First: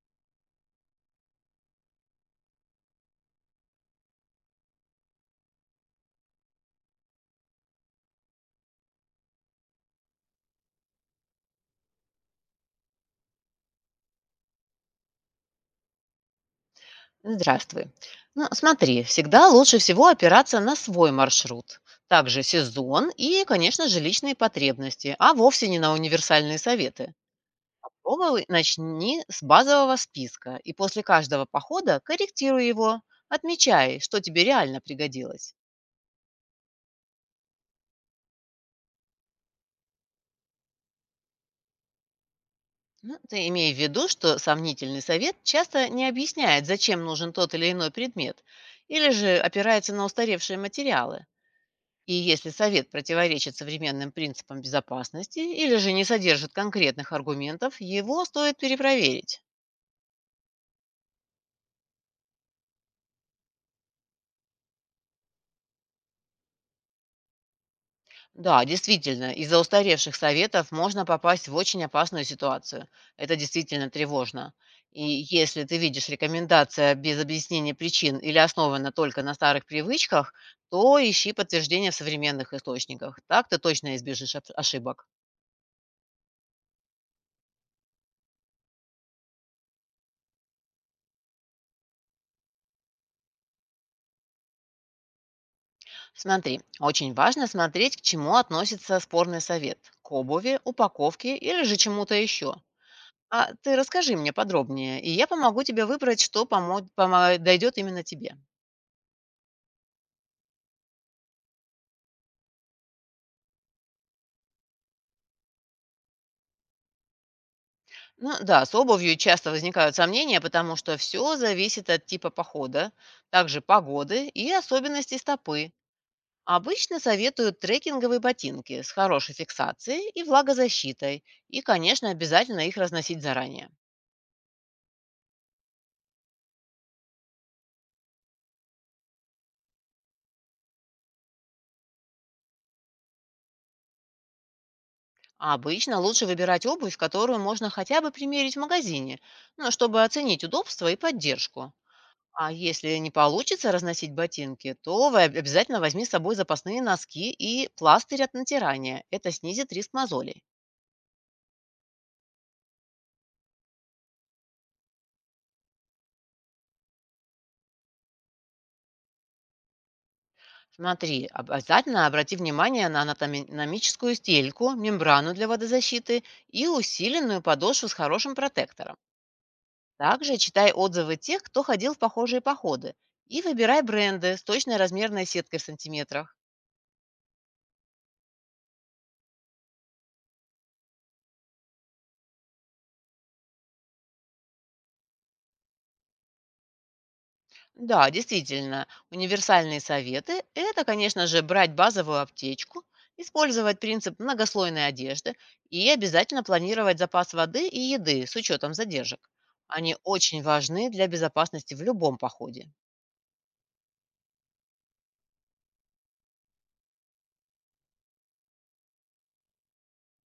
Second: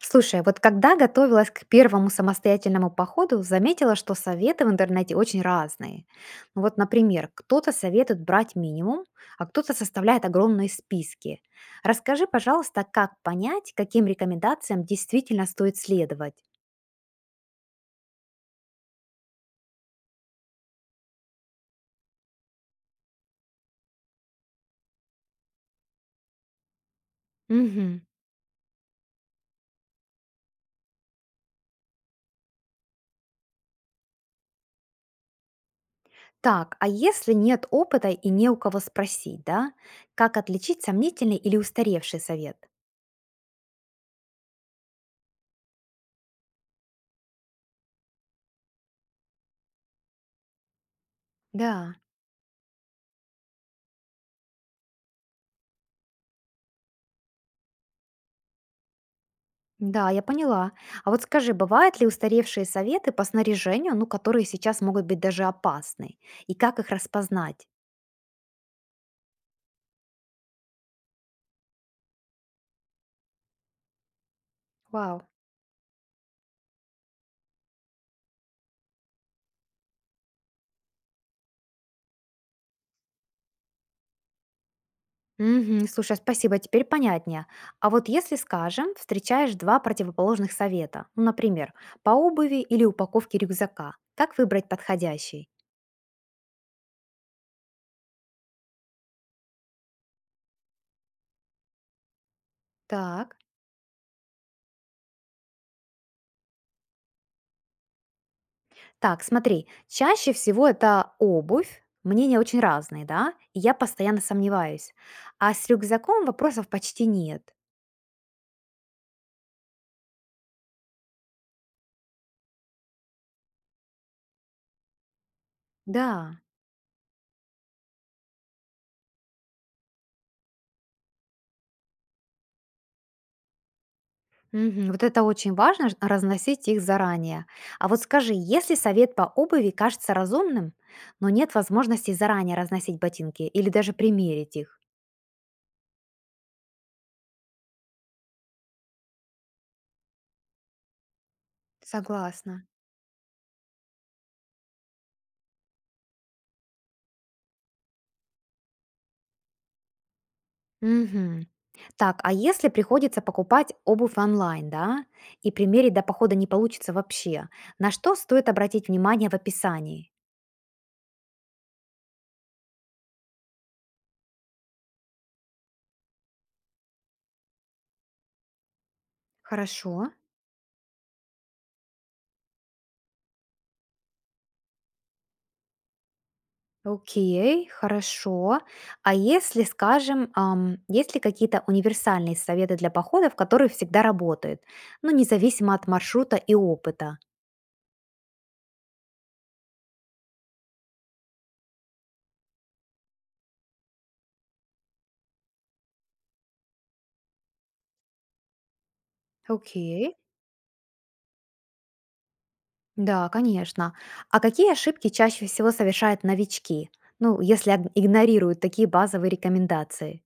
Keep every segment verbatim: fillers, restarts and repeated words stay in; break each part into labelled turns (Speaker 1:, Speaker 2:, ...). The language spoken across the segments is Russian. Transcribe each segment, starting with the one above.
Speaker 1: Слушай, вот когда готовилась к первому самостоятельному походу, заметила, что советы в интернете очень разные. Ну Вот, например, кто-то советует брать минимум, а кто-то составляет огромные списки. Расскажи, пожалуйста, как понять, каким рекомендациям действительно стоит следовать.
Speaker 2: Здравствуй. Ну, смотри, всегда лучше всего опираться на свой маршрут, также сезон и, конечно же, личные потребности, а вовсе не на универсальные советы.
Speaker 1: Мгм.
Speaker 2: Попробуй Начни с базового списка и после каждого похода корректируй его, отмечай, что тебе реально пригодилось.
Speaker 1: Так, а если нет опыта и не у кого спросить, да, как отличить сомнительный или устаревший совет?
Speaker 2: Ну, ты имей в виду, что сомнительный совет часто не объясняет, зачем нужен тот или иной предмет, или же опирается на устаревшие материалы.
Speaker 1: Да.
Speaker 2: И если совет противоречит современным принципам безопасности или же не содержит конкретных аргументов, его стоит перепроверить.
Speaker 1: Да, я поняла. А вот скажи, бывают ли устаревшие советы по снаряжению, ну, которые сейчас могут быть даже опасны? И как их распознать?
Speaker 2: Да, действительно, из-за устаревших советов можно попасть в очень опасную ситуацию. Это действительно тревожно.
Speaker 1: Вау.
Speaker 2: И если ты видишь рекомендация без объяснения причин или основана только на старых привычках, то ищи подтверждение в современных источниках. Так ты точно избежишь об- ошибок.
Speaker 1: Мгм, слушай, спасибо, теперь понятнее. А вот если, скажем, встречаешь два противоположных совета, ну, например, по обуви или упаковке рюкзака, как выбрать подходящий?
Speaker 2: Смотри, очень важно смотреть, к чему относится спорный совет. К обуви, упаковке или же чему-то еще.
Speaker 1: Так.
Speaker 2: А ты расскажи мне подробнее, и я помогу тебе выбрать, что помо- помо- дойдет именно тебе.
Speaker 1: Так, смотри, чаще всего это обувь, мнения очень разные, да, и я постоянно сомневаюсь. А с рюкзаком вопросов почти нет.
Speaker 2: Ну да, с обувью часто возникают сомнения, потому что все зависит от типа похода, также погоды и особенностей стопы.
Speaker 1: Да.
Speaker 2: Обычно советуют трекинговые ботинки с хорошей фиксацией и влагозащитой, и, конечно, обязательно их разносить заранее.
Speaker 1: Мгм. Вот это очень важно, ж- разносить их заранее. А вот скажи, если совет по обуви кажется разумным, но нет возможности заранее разносить ботинки или даже примерить их?
Speaker 2: А обычно лучше выбирать обувь, которую можно хотя бы примерить в магазине, ну, чтобы оценить удобство и поддержку. А
Speaker 1: Согласна.
Speaker 2: если не получится разносить ботинки, то вы об- обязательно возьми с собой запасные носки и пластырь от натирания. Это снизит риск мозолей.
Speaker 1: Мгм. Так, а если приходится покупать обувь онлайн, да, и примерить до похода не получится вообще, на что стоит обратить внимание в описании?
Speaker 2: Смотри, обязательно обрати внимание на анатомическую стельку, мембрану для водозащиты и усиленную подошву с хорошим протектором.
Speaker 1: Хорошо.
Speaker 2: Также читай отзывы тех, кто ходил в похожие походы, и выбирай бренды с точной размерной сеткой в сантиметрах.
Speaker 1: Окей, хорошо. А если, скажем, ам, есть ли какие-то универсальные советы для походов, которые всегда работают, ну, независимо от маршрута и опыта?
Speaker 2: Да, действительно, универсальные советы – это, конечно же, брать базовую аптечку, использовать принцип многослойной одежды и обязательно планировать запас воды и еды с учетом задержек. Они
Speaker 1: Окей.
Speaker 2: очень важны для безопасности в любом походе.
Speaker 1: Да, конечно. А какие ошибки чаще всего совершают новички? Ну, если аг- игнорируют такие базовые рекомендации.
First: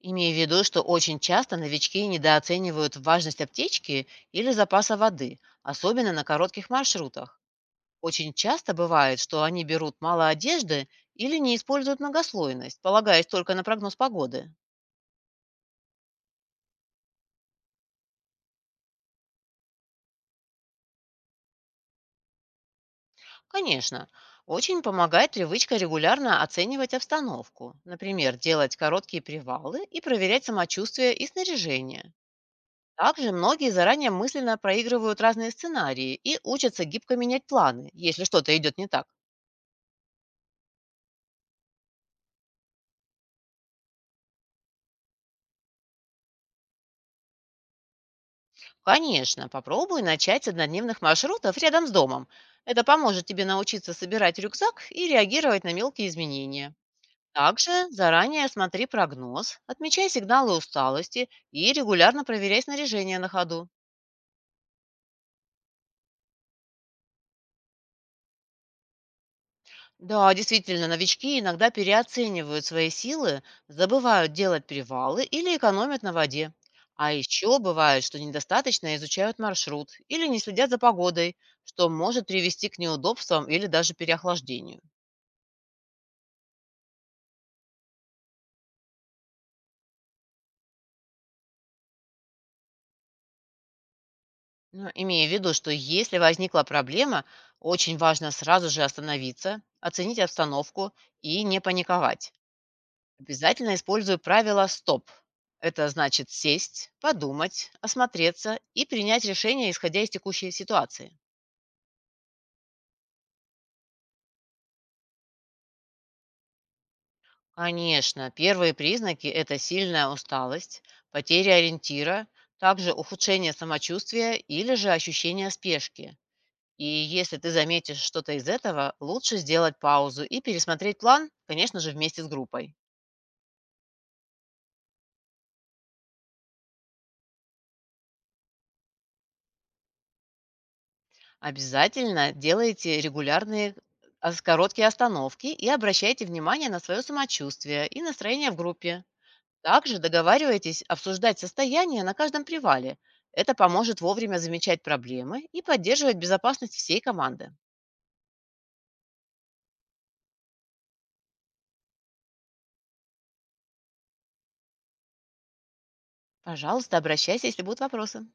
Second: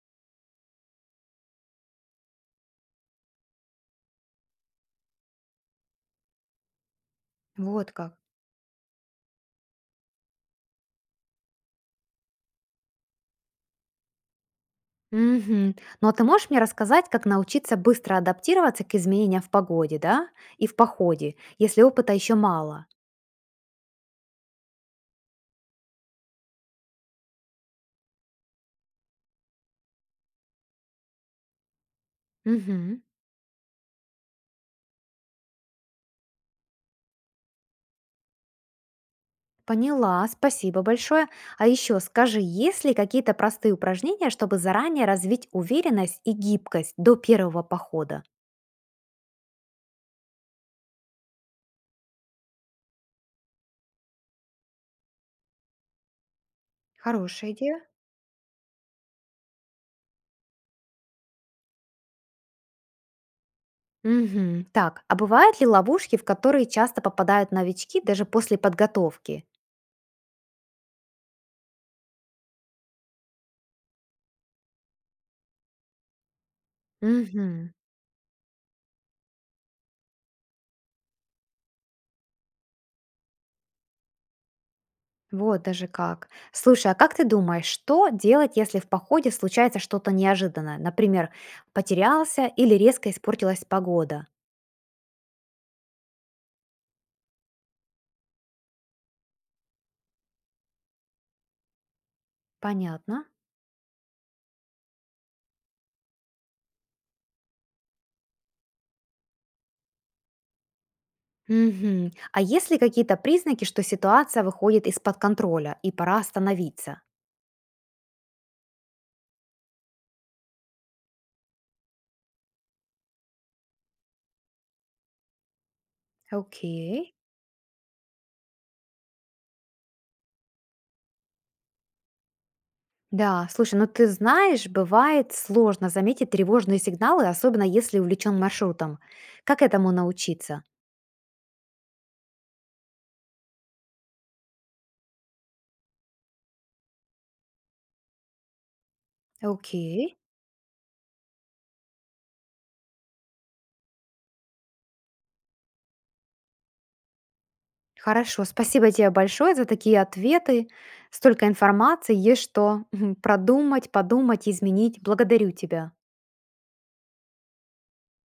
Speaker 2: Имея в виду, что очень часто новички недооценивают важность аптечки или запаса воды, особенно на коротких маршрутах.
Speaker 1: Вот как.
Speaker 2: Очень часто бывает, что они берут мало одежды или не используют многослойность, полагаясь только на прогноз погоды.
Speaker 1: Мгм. Ну, а ты можешь мне рассказать, как научиться быстро адаптироваться к изменениям в погоде, да? И в походе, если опыта еще мало?
Speaker 2: Конечно. Очень помогает привычка регулярно оценивать обстановку. Например, делать короткие привалы и проверять самочувствие и снаряжение.
Speaker 1: Угу.
Speaker 2: Также многие заранее мысленно проигрывают разные сценарии и учатся гибко менять планы, если что-то идет не так.
Speaker 1: Поняла, спасибо большое. А еще скажи, есть ли какие-то простые упражнения, чтобы заранее развить уверенность и гибкость до первого похода?
Speaker 2: Конечно, попробуй начать с однодневных маршрутов рядом с домом. Это поможет тебе научиться собирать рюкзак и реагировать на мелкие изменения.
Speaker 1: Хорошая идея.
Speaker 2: Также заранее смотри прогноз, отмечай сигналы усталости и регулярно проверяй снаряжение на ходу.
Speaker 1: Мгм. Так, а бывают ли ловушки, в которые часто попадают новички даже после подготовки?
Speaker 2: Да, действительно, новички иногда переоценивают свои силы, забывают делать привалы или экономят на воде. А еще
Speaker 1: Угу.
Speaker 2: бывает, что недостаточно изучают маршрут или не следят за погодой, что может привести к неудобствам или даже переохлаждению.
Speaker 1: Вот даже как. Слушай, а как ты думаешь, что делать, если в походе случается что-то неожиданное? Например, потерялся или резко испортилась погода?
Speaker 2: Но имея в виду, что если возникла проблема, очень важно сразу же остановиться, оценить обстановку и не паниковать.
Speaker 1: Понятно.
Speaker 2: Обязательно использую правило «стоп». Это значит сесть, подумать, осмотреться и принять решение, исходя из текущей ситуации.
Speaker 1: Мгм. А есть ли какие-то признаки, что ситуация выходит из-под контроля и пора остановиться?
Speaker 2: Конечно, первые признаки – это сильная усталость, потеря ориентира, также ухудшение самочувствия или же ощущение спешки. И
Speaker 1: Окей.
Speaker 2: если ты заметишь что-то из этого, лучше сделать паузу и пересмотреть план, конечно же, вместе с группой.
Speaker 1: Да, слушай, ну ты знаешь, бывает сложно заметить тревожные сигналы, особенно если увлечен маршрутом. Как этому научиться?
Speaker 2: Обязательно делайте регулярные ос- короткие остановки и обращайте внимание на свое самочувствие и настроение в группе. Также
Speaker 1: Окей.
Speaker 2: договаривайтесь обсуждать состояние на каждом привале. Это поможет вовремя замечать проблемы и поддерживать безопасность всей команды.
Speaker 1: Хорошо, спасибо тебе большое за такие ответы. Столько информации, есть что продумать, подумать, изменить. Благодарю тебя.
Speaker 2: Пожалуйста, обращайся, если будут вопросы.